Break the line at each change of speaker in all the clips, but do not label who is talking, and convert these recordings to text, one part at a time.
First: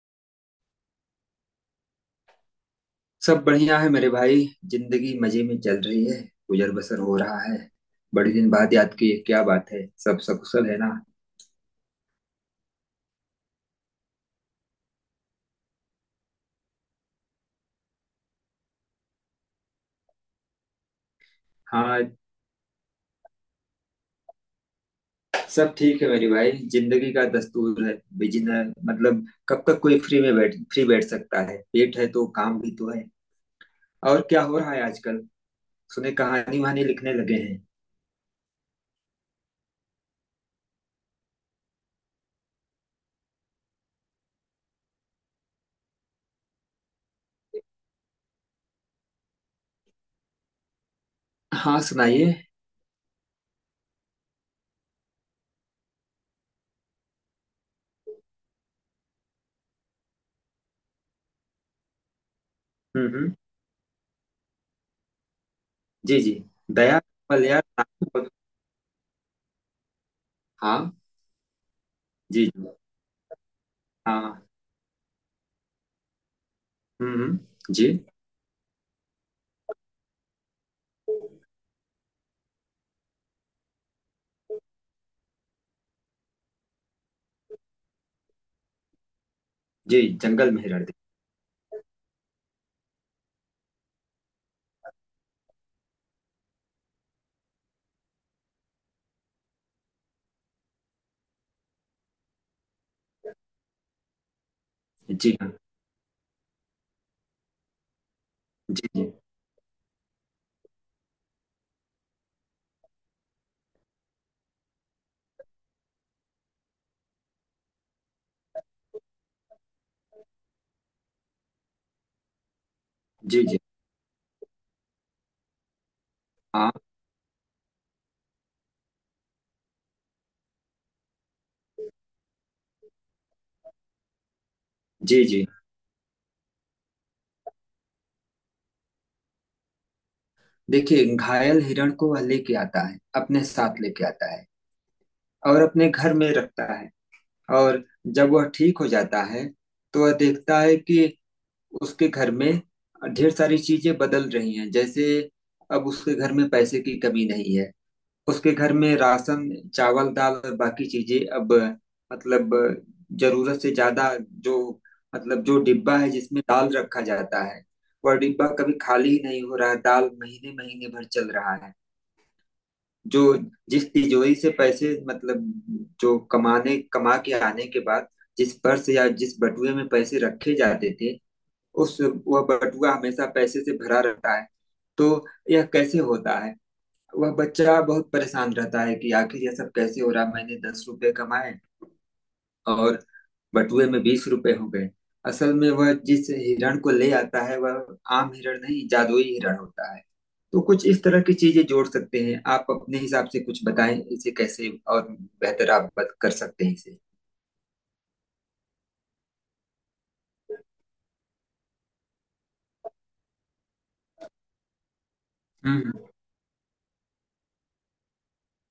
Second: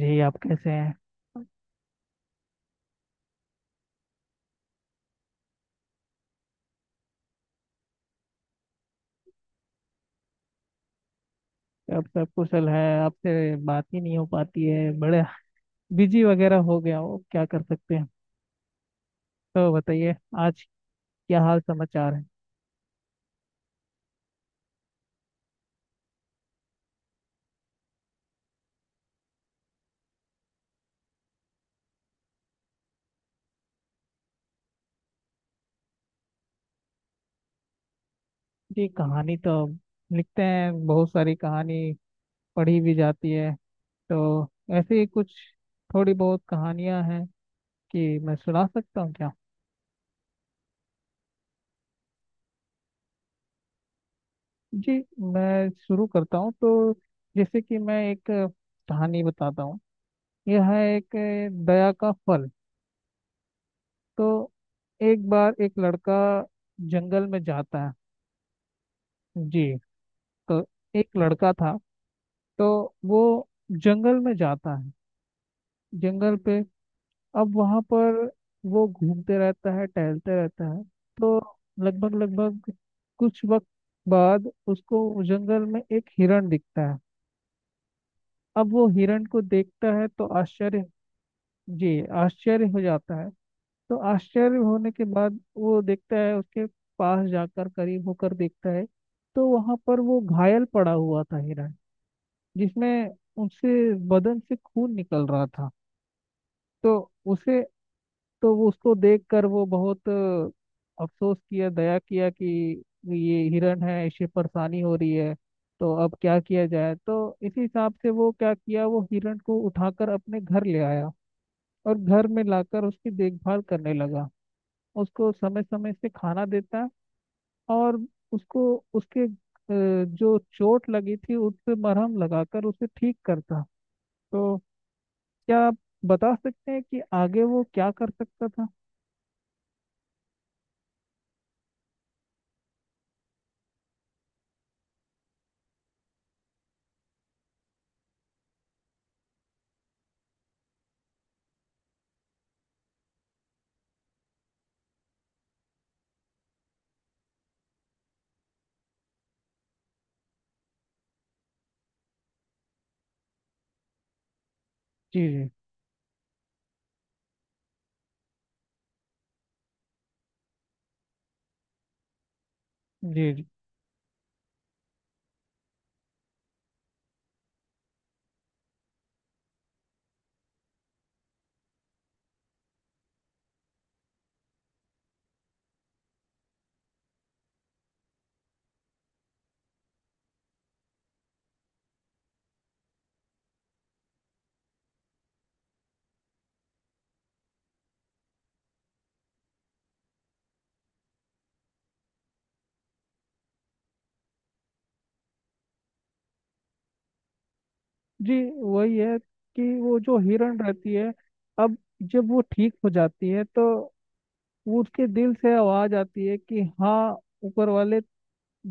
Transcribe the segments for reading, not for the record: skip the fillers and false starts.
जी, आप कैसे हैं।
सब बढ़िया है मेरे भाई। जिंदगी मजे में चल रही है। गुजर बसर हो रहा है। बड़े दिन बाद याद की, ये क्या बात है? सब सकुशल है ना?
आप सब कुशल है। आपसे बात ही नहीं हो पाती है। बड़े बिजी वगैरह हो गया हो, क्या कर सकते हैं। तो बताइए आज क्या हाल
हाँ,
समाचार है।
सब ठीक है मेरे भाई, जिंदगी का दस्तूर है। बिजनेस, मतलब कब तक कोई फ्री में बैठ सकता है? पेट है तो काम भी तो है। और क्या हो रहा है आजकल? सुने कहानी वहानी लिखने लगे हैं।
जी, कहानी तो लिखते हैं। बहुत सारी कहानी पढ़ी भी जाती है। तो ऐसे ही कुछ थोड़ी बहुत कहानियां हैं कि मैं सुना सकता हूँ क्या।
हाँ, सुनाइए।
जी, मैं शुरू करता हूँ तो। जैसे कि मैं एक कहानी बताता हूँ। यह है एक दया का फल।
हम्म।
तो एक बार एक लड़का
जी जी। दया।
जंगल में
मलयार
जाता है।
नाम बहुत-।
जी। तो
हाँ।
एक लड़का था।
जी
तो
जी।
वो जंगल में
हाँ।
जाता है। जंगल पे
हम्म।
अब वहाँ
जी
पर वो घूमते रहता है, टहलते रहता है। तो लगभग लगभग कुछ वक्त बाद उसको जंगल में एक हिरण दिखता है। अब वो हिरण को देखता
जी।
है तो
जंगल में
आश्चर्य।
हिरण?
जी, आश्चर्य हो जाता है। तो आश्चर्य होने के बाद वो देखता है, उसके पास जाकर करीब होकर देखता है। तो वहां पर वो घायल पड़ा हुआ था हिरण, जिसमें उससे बदन से खून निकल
जी
रहा
हाँ।
था। तो उसे तो वो
जी
उसको
जी।
देखकर वो बहुत अफसोस किया, दया किया कि ये हिरण है, इसे परेशानी हो रही है। तो अब क्या किया जाए, तो इसी हिसाब से वो क्या किया, वो हिरण को उठाकर अपने घर ले आया। और घर में लाकर उसकी
जी जी।
देखभाल करने लगा। उसको समय समय से खाना
हाँ।
देता। और उसको उसके जो चोट लगी थी उस पे मरहम लगाकर उसे ठीक करता। तो
जी जी।
क्या आप बता सकते हैं कि आगे वो क्या कर सकता था।
देखिए, घायल हिरण को वह लेके आता है, अपने साथ लेके आता है। और अपने घर में रखता है। और जब वह ठीक हो जाता है, तो वह देखता है कि उसके घर में ढेर सारी चीजें बदल रही हैं। जैसे अब उसके घर में पैसे की कमी नहीं है। उसके घर में राशन, चावल, दाल और बाकी चीजें अब, मतलब, जरूरत से ज्यादा। जो,
जी
मतलब,
जी,
जो डिब्बा है जिसमें दाल रखा जाता है, वह डिब्बा कभी खाली ही नहीं हो रहा है। दाल महीने महीने भर चल रहा है। जो,
जी जी
जिस तिजोरी से पैसे, मतलब, जो कमा के आने के बाद जिस पर्स या जिस बटुए में पैसे रखे जाते थे, उस वह बटुआ हमेशा पैसे से भरा रहता है। तो यह कैसे होता है? वह बच्चा बहुत परेशान रहता है कि आखिर यह सब कैसे हो रहा। मैंने 10 रुपए कमाए और बटुए में 20 रुपए हो गए। असल में वह जिस हिरण को ले आता है वह आम हिरण नहीं, जादुई हिरण होता है। तो कुछ इस तरह की चीजें जोड़ सकते हैं आप अपने हिसाब से। कुछ बताएं, इसे कैसे और बेहतर आप कर सकते हैं इसे।
जी। वही है कि वो जो हिरण रहती है, अब जब वो ठीक हो जाती है तो वो उसके दिल से
हम्म।
आवाज आती है कि हाँ, ऊपर वाले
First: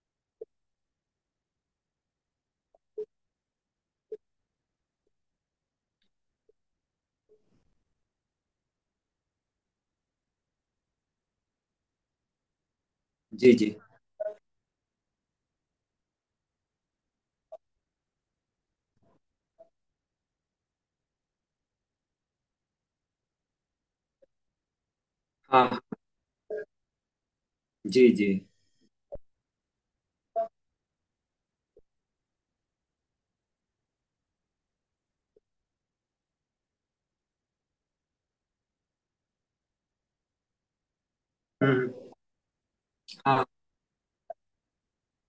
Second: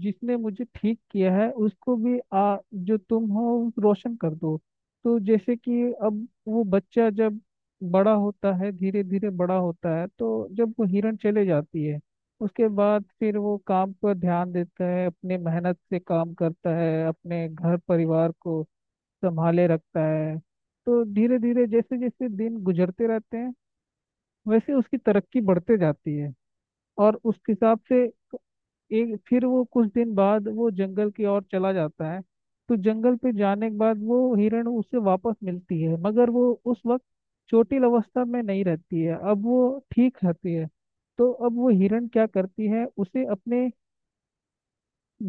जिसने मुझे ठीक किया है उसको भी आ, जो तुम हो रोशन कर दो। तो जैसे कि अब वो बच्चा जब बड़ा होता है, धीरे धीरे बड़ा होता है, तो जब वो हिरण चले जाती है उसके बाद फिर
जी
वो
जी।
काम पर ध्यान देता है, अपने मेहनत से काम करता है, अपने घर परिवार को संभाले रखता है। तो धीरे धीरे जैसे जैसे दिन गुजरते रहते हैं, वैसे उसकी तरक्की बढ़ते
हाँ।
जाती है। और उस हिसाब से
जी जी।
एक फिर वो कुछ दिन बाद वो जंगल की ओर चला जाता है। तो जंगल पे जाने के बाद वो हिरण उसे वापस मिलती है, मगर वो उस वक्त चोटिल अवस्था में नहीं रहती है, अब वो ठीक रहती है। तो अब वो
हम्म।
हिरण क्या करती है, उसे
हाँ।
अपने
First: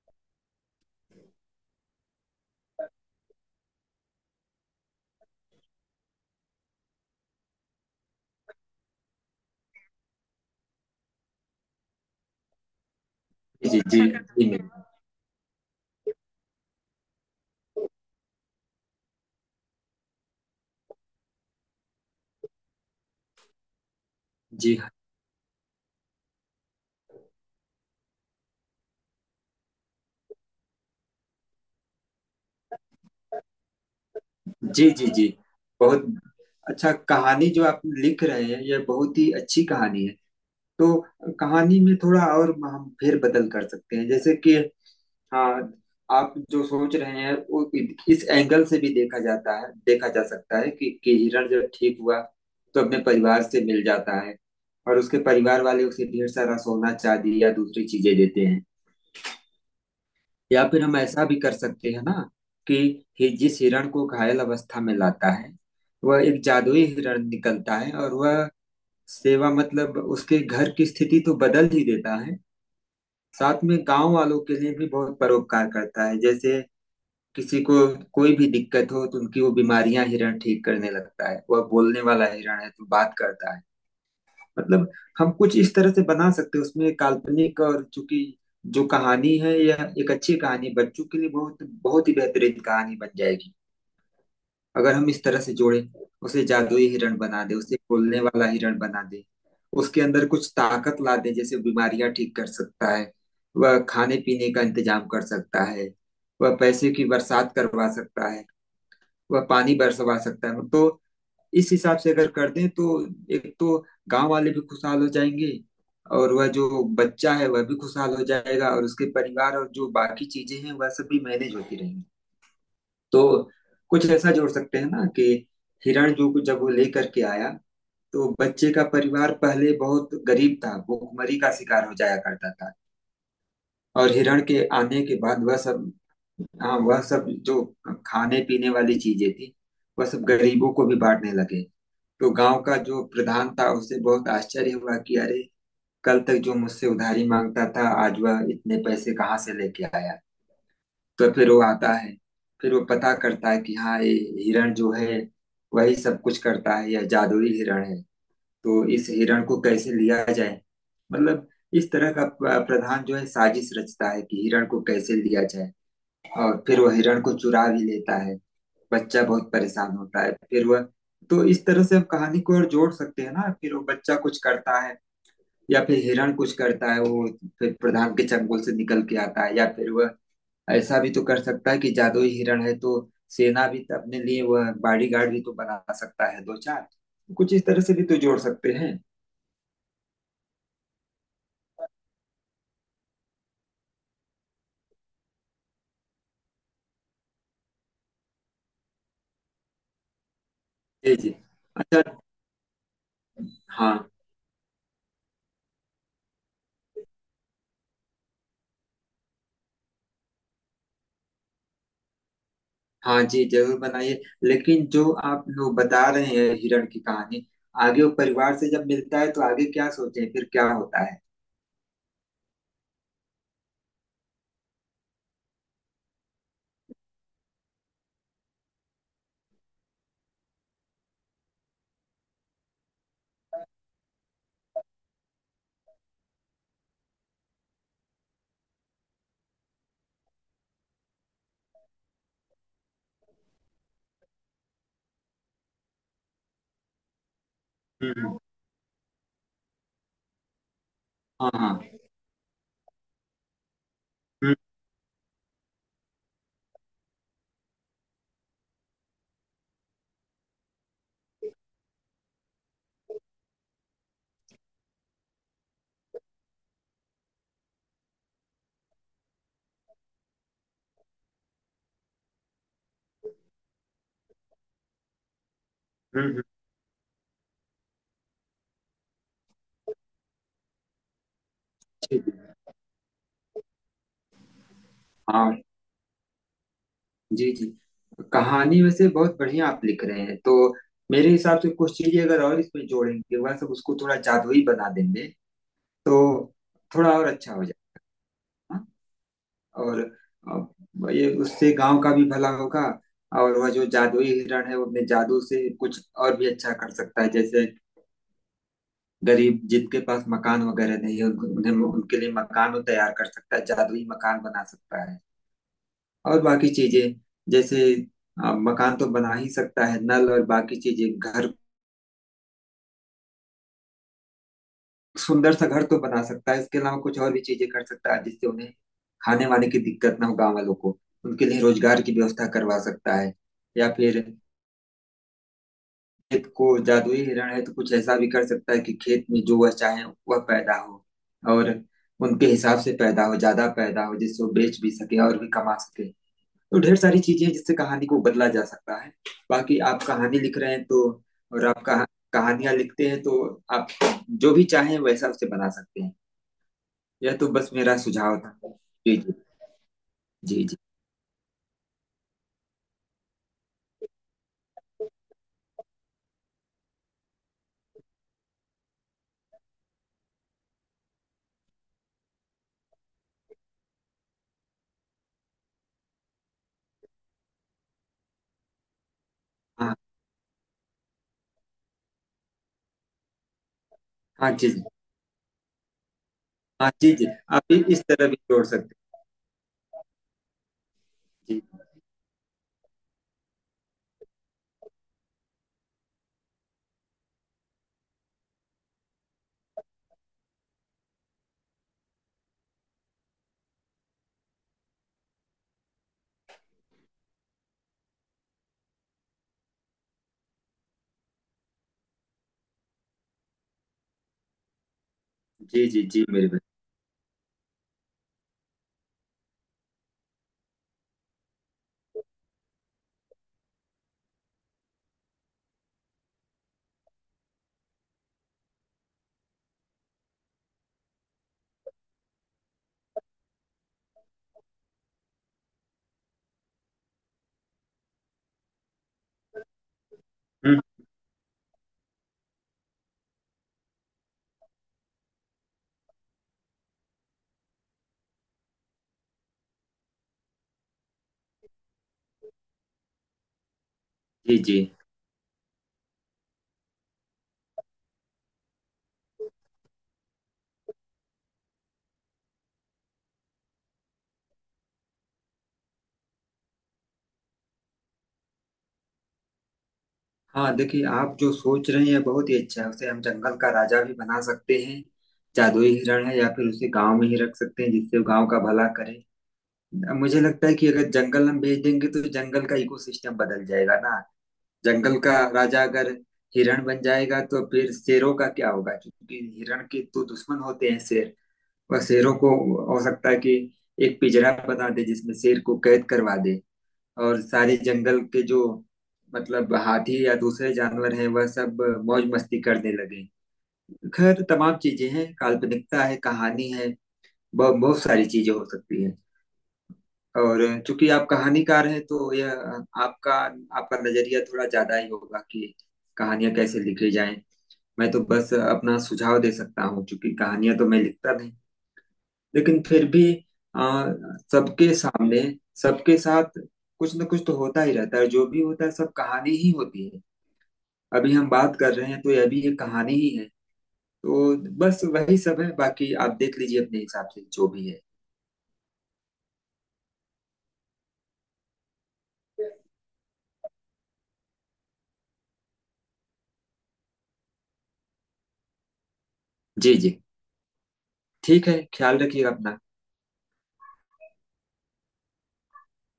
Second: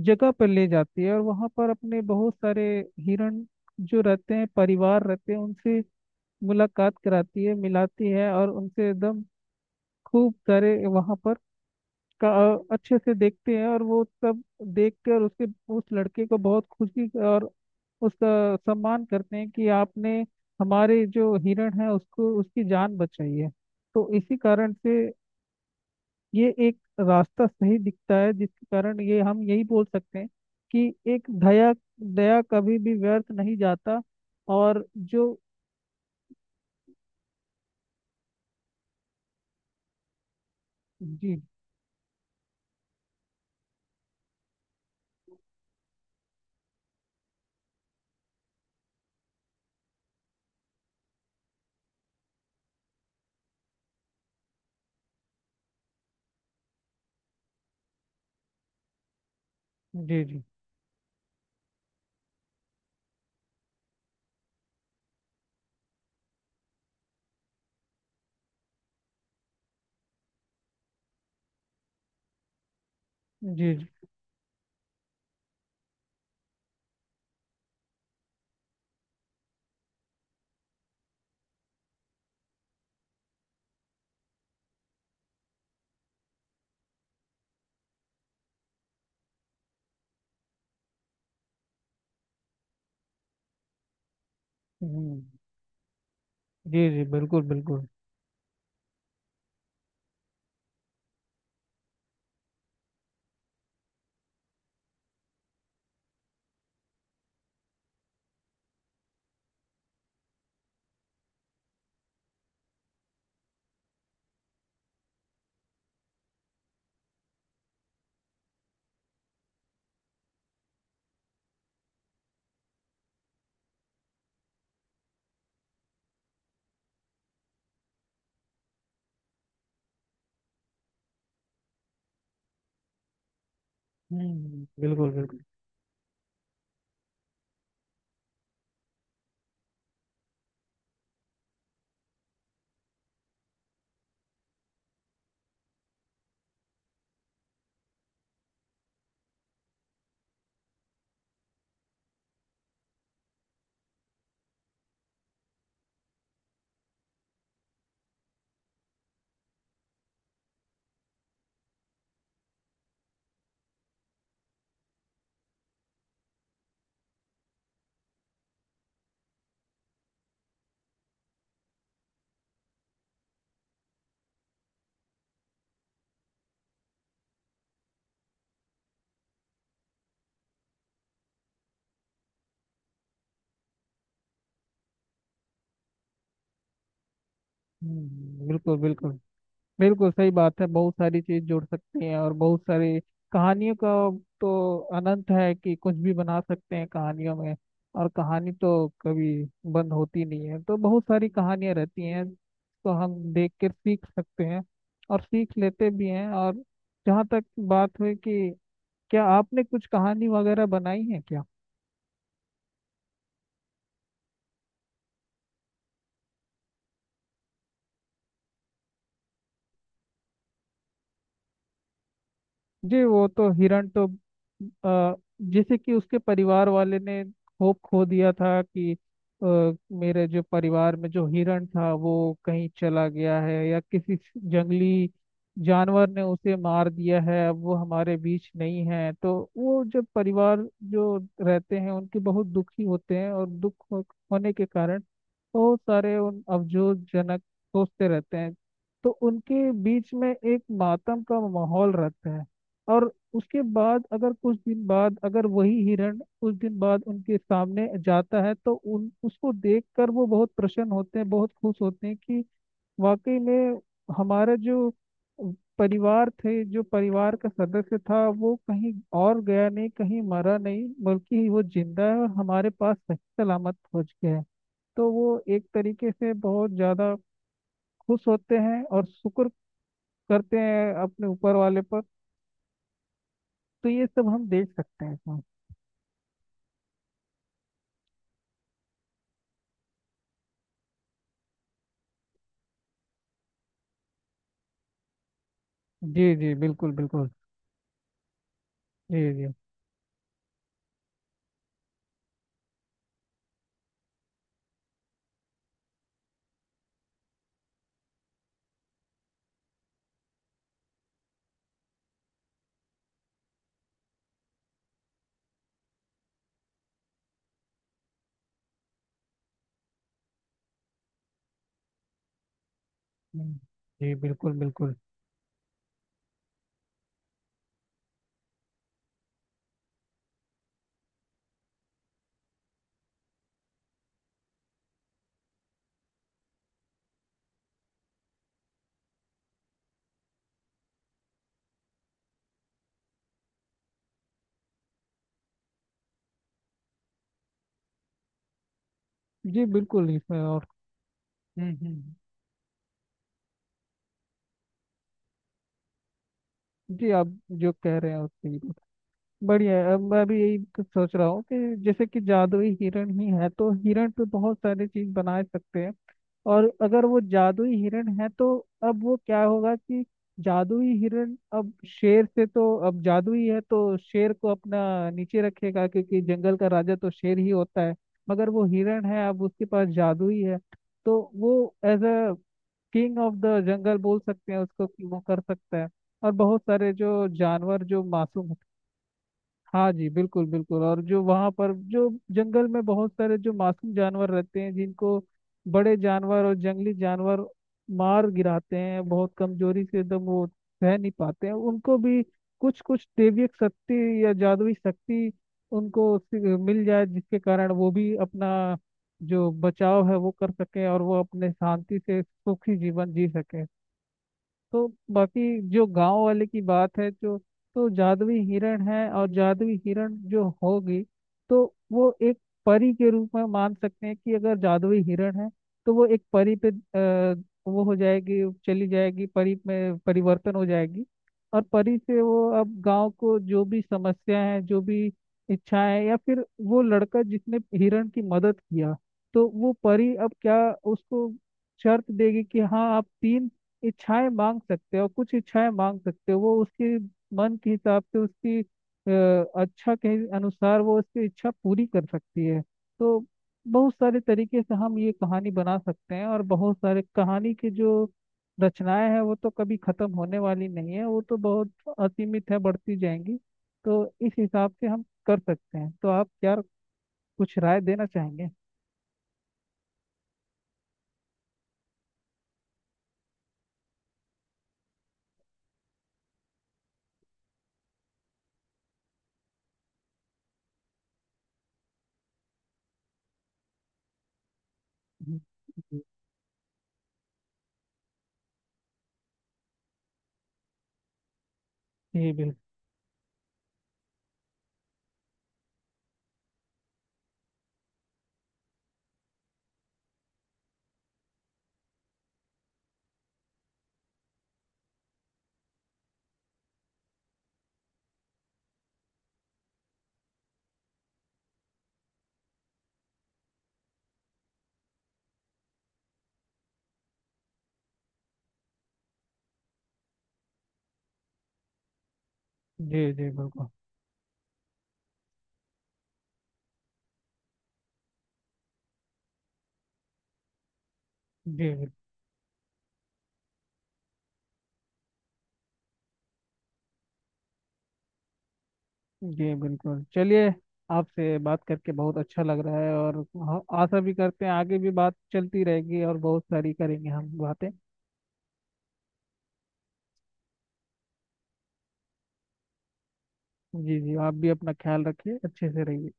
जगह पर ले जाती है और वहां पर अपने बहुत सारे हिरण जो रहते हैं, परिवार रहते हैं, उनसे मुलाकात कराती है, मिलाती है, और उनसे एकदम खूब सारे वहां पर का अच्छे से देखते हैं
जी जी।
और वो
जी
सब
जी मैम।
देख कर उसके उस लड़के को बहुत खुशी और उसका सम्मान करते हैं कि आपने हमारे जो हिरण है उसको, उसकी जान बचाई है। तो इसी कारण
जी हाँ।
से ये एक रास्ता सही दिखता है, जिसके कारण ये हम यही बोल सकते हैं कि एक दया दया कभी भी व्यर्थ नहीं जाता। और
जी जी
जो
जी। बहुत अच्छा कहानी जो आप लिख रहे हैं, यह बहुत ही अच्छी कहानी है। तो
जी
कहानी में थोड़ा और हम फेर बदल कर सकते हैं जैसे कि। हाँ, आप जो सोच रहे हैं वो इस एंगल से भी देखा जाता है, देखा जा सकता है कि हिरण जब ठीक हुआ तो अपने परिवार से मिल जाता है। और उसके परिवार वाले उसे ढेर सारा सोना चांदी या दूसरी चीजें देते हैं।
जी, जी
या फिर हम ऐसा भी कर सकते हैं ना, कि जिस हिरण को घायल अवस्था में लाता है, वह एक जादुई हिरण निकलता है। और वह सेवा, मतलब उसके घर की स्थिति तो बदल ही देता है, साथ
जी
में
जी।
गांव वालों के लिए भी बहुत परोपकार करता है। जैसे किसी को कोई भी दिक्कत हो तो उनकी वो बीमारियां हिरण ठीक करने लगता है। वह बोलने वाला हिरण है तो बात करता है, मतलब। हम कुछ इस तरह से बना सकते हैं उसमें काल्पनिक। और चूंकि जो कहानी है, यह एक अच्छी कहानी बच्चों के लिए बहुत बहुत ही बेहतरीन कहानी बन जाएगी, अगर हम
हम्म।
इस तरह से जोड़े। उसे
जी
जादुई
जी,
हिरण
बिल्कुल
बना दे, उसे
बिल्कुल।
बोलने वाला हिरण बना दे, उसके अंदर कुछ ताकत ला दे। जैसे बीमारियां ठीक कर सकता है, वह खाने पीने का इंतजाम कर सकता है, वह पैसे की बरसात करवा सकता है, वह पानी बरसवा सकता है। तो इस हिसाब से अगर कर दें तो एक तो गांव वाले भी खुशहाल हो जाएंगे, और वह जो बच्चा है वह भी खुशहाल हो जाएगा, और उसके परिवार और जो बाकी चीजें हैं वह सब भी मैनेज होती रहेंगी। तो कुछ ऐसा जोड़ सकते हैं ना कि हिरण जब वो लेकर के आया तो बच्चे का परिवार पहले बहुत गरीब था, भूखमरी का शिकार हो जाया करता था। और हिरण
हम्म,
के आने
बिल्कुल
के
बिल्कुल।
बाद वह सब, हाँ, वह सब जो खाने पीने वाली चीजें थी, वह सब गरीबों को भी बांटने लगे। तो गांव का जो प्रधान था उसे बहुत आश्चर्य हुआ कि अरे, कल तक जो मुझसे उधारी मांगता था आज वह इतने पैसे कहाँ से लेके आया? तो फिर वो आता है, फिर वो पता करता है कि हाँ, ये हिरण जो है वही सब कुछ करता है, यह जादुई हिरण है। तो इस हिरण को कैसे लिया जाए, मतलब। इस तरह का प्रधान जो है साजिश रचता है कि हिरण को कैसे लिया जाए। और फिर वो हिरण को चुरा भी लेता है। बच्चा बहुत परेशान होता है। फिर वह, तो इस तरह से हम कहानी को और जोड़ सकते हैं ना। फिर वो बच्चा कुछ करता है, या फिर हिरण कुछ करता है, वो फिर प्रधान के चंगुल से निकल के आता है। या फिर वह ऐसा भी तो कर सकता है कि जादुई हिरण है तो सेना भी तो अपने लिए, वह बॉडीगार्ड भी तो बना सकता है दो चार। कुछ इस तरह से भी तो जोड़
हम्म,
सकते
बिल्कुल
हैं।
बिल्कुल। बिल्कुल सही बात है। बहुत सारी चीज जुड़ सकती हैं और बहुत सारी कहानियों का तो अनंत है कि कुछ भी बना सकते हैं कहानियों में। और कहानी तो कभी बंद होती नहीं है, तो बहुत
जी
सारी
जी।
कहानियां
अच्छा।
रहती हैं, तो हम देख कर
हाँ।
सीख सकते हैं और सीख लेते भी हैं। और जहाँ तक बात हुई कि क्या आपने कुछ कहानी वगैरह बनाई है क्या।
हाँ जी, जरूर बनाइए। लेकिन जो आप लोग बता रहे हैं हिरण की कहानी, आगे वो परिवार से जब मिलता है तो आगे क्या सोचें, फिर क्या होता है?
जी, वो तो हिरण तो अ, जैसे कि उसके परिवार वाले ने होप खो दिया था कि अ, मेरे जो परिवार में जो हिरण था, वो कहीं चला गया है या किसी जंगली जानवर ने उसे मार दिया है, अब वो हमारे बीच नहीं है। तो वो जो परिवार जो रहते हैं उनके बहुत दुखी होते हैं और होने के कारण बहुत सारे उन अफसोसजनक सोचते रहते
हम्म।
हैं। तो उनके बीच में एक मातम का
हाँ हाँ।
माहौल रहता है। और उसके बाद अगर
हम्म
कुछ दिन बाद अगर वही हिरण कुछ दिन बाद उनके सामने जाता है तो उन उसको देखकर वो बहुत प्रसन्न होते हैं, बहुत खुश होते हैं कि वाकई में हमारा जो परिवार थे, जो परिवार का सदस्य था वो कहीं और गया नहीं, कहीं मरा नहीं, बल्कि वो जिंदा है और हमारे पास सही सलामत पहुंच गया है। तो वो एक तरीके से
हम्म।
बहुत ज्यादा खुश होते हैं और शुक्र करते हैं अपने ऊपर वाले पर।
ठीक है।
तो ये सब हम देख सकते हैं इसमें।
हाँ। जी जी। कहानी वैसे बहुत बढ़िया आप लिख रहे हैं तो मेरे हिसाब से कुछ चीजें अगर और इसमें जोड़ेंगे, वह सब उसको थोड़ा जादुई बना देंगे। तो
जी जी, बिल्कुल
थोड़ा और
बिल्कुल।
अच्छा हो जाएगा।
जी जी।
और ये, उससे गांव का भी भला होगा। और वह जो जादुई हिरण है वो अपने जादू से कुछ और भी अच्छा कर सकता है। जैसे गरीब जिनके पास मकान वगैरह नहीं है उन्हें, उनके लिए मकान वो तैयार कर सकता है, जादुई मकान बना सकता है। और बाकी चीजें जैसे, मकान तो बना ही सकता है, नल और बाकी चीजें, घर,
हम्म, जी बिल्कुल बिल्कुल।
सुंदर सा घर तो बना सकता है। इसके अलावा कुछ और भी चीजें कर सकता है जिससे उन्हें खाने वाने की दिक्कत ना हो गाँव वालों को। उनके लिए रोजगार की व्यवस्था करवा सकता है। या फिर खेत को, जादुई हिरण है तो कुछ ऐसा भी कर सकता है कि खेत में जो वह चाहे वह पैदा हो, और उनके हिसाब से पैदा हो, ज्यादा पैदा हो, जिससे वो बेच भी सके और भी कमा सके। तो ढेर सारी चीजें हैं जिससे कहानी को बदला जा सकता है।
जी
बाकी आप
बिल्कुल इसमें
कहानी लिख
और
रहे हैं तो। और आप
हम्म।
कहानियां लिखते हैं तो आप जो भी चाहें वैसा उसे बना सकते हैं।
जी, आप
यह तो बस
जो
मेरा
कह रहे हैं
सुझाव
उससे
था।
बिल्कुल
जी जी।
बढ़िया है। अब मैं भी यही
जी जी।
कुछ सोच रहा हूँ कि जैसे कि जादुई हिरण ही है तो हिरण पे बहुत सारी चीज बना सकते हैं। और अगर वो जादुई हिरण है तो अब वो क्या होगा कि जादुई हिरण अब शेर से तो अब जादुई है तो शेर को अपना नीचे रखेगा, क्योंकि जंगल का राजा तो शेर ही होता है, मगर वो हिरण है, अब उसके पास
हाँ।
जादुई है। तो वो as a king of the jungle बोल
हाँ।
सकते हैं
जी जी।
उसको कि वो कर सकता है। और बहुत
हाँ।
सारे जो
जी जी। आप
जानवर जो
इस तरह भी
मासूम,
जोड़ सकते
हाँ जी बिल्कुल बिल्कुल, और जो वहाँ
हैं जी।
पर जो जंगल में बहुत सारे जो मासूम जानवर रहते हैं जिनको बड़े जानवर और जंगली जानवर मार गिराते हैं, बहुत कमजोरी से एकदम वो सह नहीं पाते हैं, उनको भी कुछ कुछ दैवीय शक्ति या जादुई शक्ति उनको मिल जाए, जिसके कारण वो भी अपना जो बचाव है वो कर सके और वो अपने शांति से सुखी जीवन जी सके। तो बाकी जो
जी जी
गांव
जी
वाले
मेरे भाई।
की बात है जो, तो जादुई हिरण है और जादुई हिरण जो होगी तो वो एक परी के रूप में मान सकते हैं कि अगर जादुई हिरण है तो वो एक परी पे वो हो जाएगी, चली जाएगी, परी में परिवर्तन हो जाएगी। और परी से वो अब गांव को जो भी समस्या है, जो भी इच्छाएं, या फिर वो लड़का जिसने हिरण की मदद किया, तो वो परी अब क्या
हम्म।
उसको शर्त देगी कि हाँ आप 3 इच्छाएं मांग सकते हो, कुछ इच्छाएं मांग सकते हो, वो उसके मन के हिसाब से उसकी अच्छा के अनुसार वो उसकी इच्छा पूरी कर सकती है। तो बहुत सारे
जी
तरीके से
जी।
हम ये कहानी बना सकते हैं। और बहुत सारे कहानी की जो रचनाएं हैं वो तो कभी खत्म होने वाली नहीं है, वो तो बहुत असीमित है, बढ़ती जाएंगी। तो इस हिसाब से हम कर सकते हैं। तो आप क्या कुछ राय देना चाहेंगे।
हाँ, देखिए, आप जो सोच रहे हैं बहुत ही अच्छा है। उसे हम जंगल का राजा भी बना सकते हैं, जादुई हिरण है, या फिर उसे गांव में ही रख सकते हैं जिससे वो गांव का भला करे। मुझे लगता है कि अगर जंगल हम भेज देंगे तो जंगल का इकोसिस्टम बदल जाएगा ना। जंगल
जी
का राजा
जी,
अगर हिरण बन जाएगा तो फिर शेरों का क्या होगा, क्योंकि हिरण के तो दुश्मन होते हैं शेर। वह
जी
शेरों को,
बिल्कुल।
हो सकता है कि एक पिंजरा बना दे जिसमें शेर को कैद करवा दे। और सारे जंगल के जो, मतलब हाथी या दूसरे जानवर हैं वह सब मौज मस्ती करने लगे। खैर, तमाम चीजें हैं, काल्पनिकता है, कहानी है, बहुत बहुत सारी चीजें हो सकती है। और चूंकि आप कहानीकार हैं तो यह, आपका, आपका नजरिया थोड़ा ज्यादा ही होगा कि कहानियां कैसे लिखी जाएं। मैं तो बस अपना सुझाव दे सकता हूँ क्योंकि कहानियां तो मैं लिखता नहीं। लेकिन
जी
फिर भी
जी बिल्कुल।
आ, सबके सामने, सबके साथ कुछ ना कुछ तो होता ही रहता है। जो भी होता है सब कहानी ही होती है। अभी हम
जी
बात
बिल्कुल।
कर रहे हैं तो यह भी एक कहानी ही है। तो बस वही सब है। बाकी आप देख लीजिए अपने हिसाब से जो भी है।
जी बिल्कुल चलिए, आपसे बात करके बहुत अच्छा लग रहा है। और आशा भी करते हैं आगे भी बात चलती रहेगी और बहुत सारी करेंगे हम बातें।
जी जी। ठीक है, ख्याल रखिए अपना।
जी जी, आप भी अपना ख्याल रखिए, अच्छे से रहिए।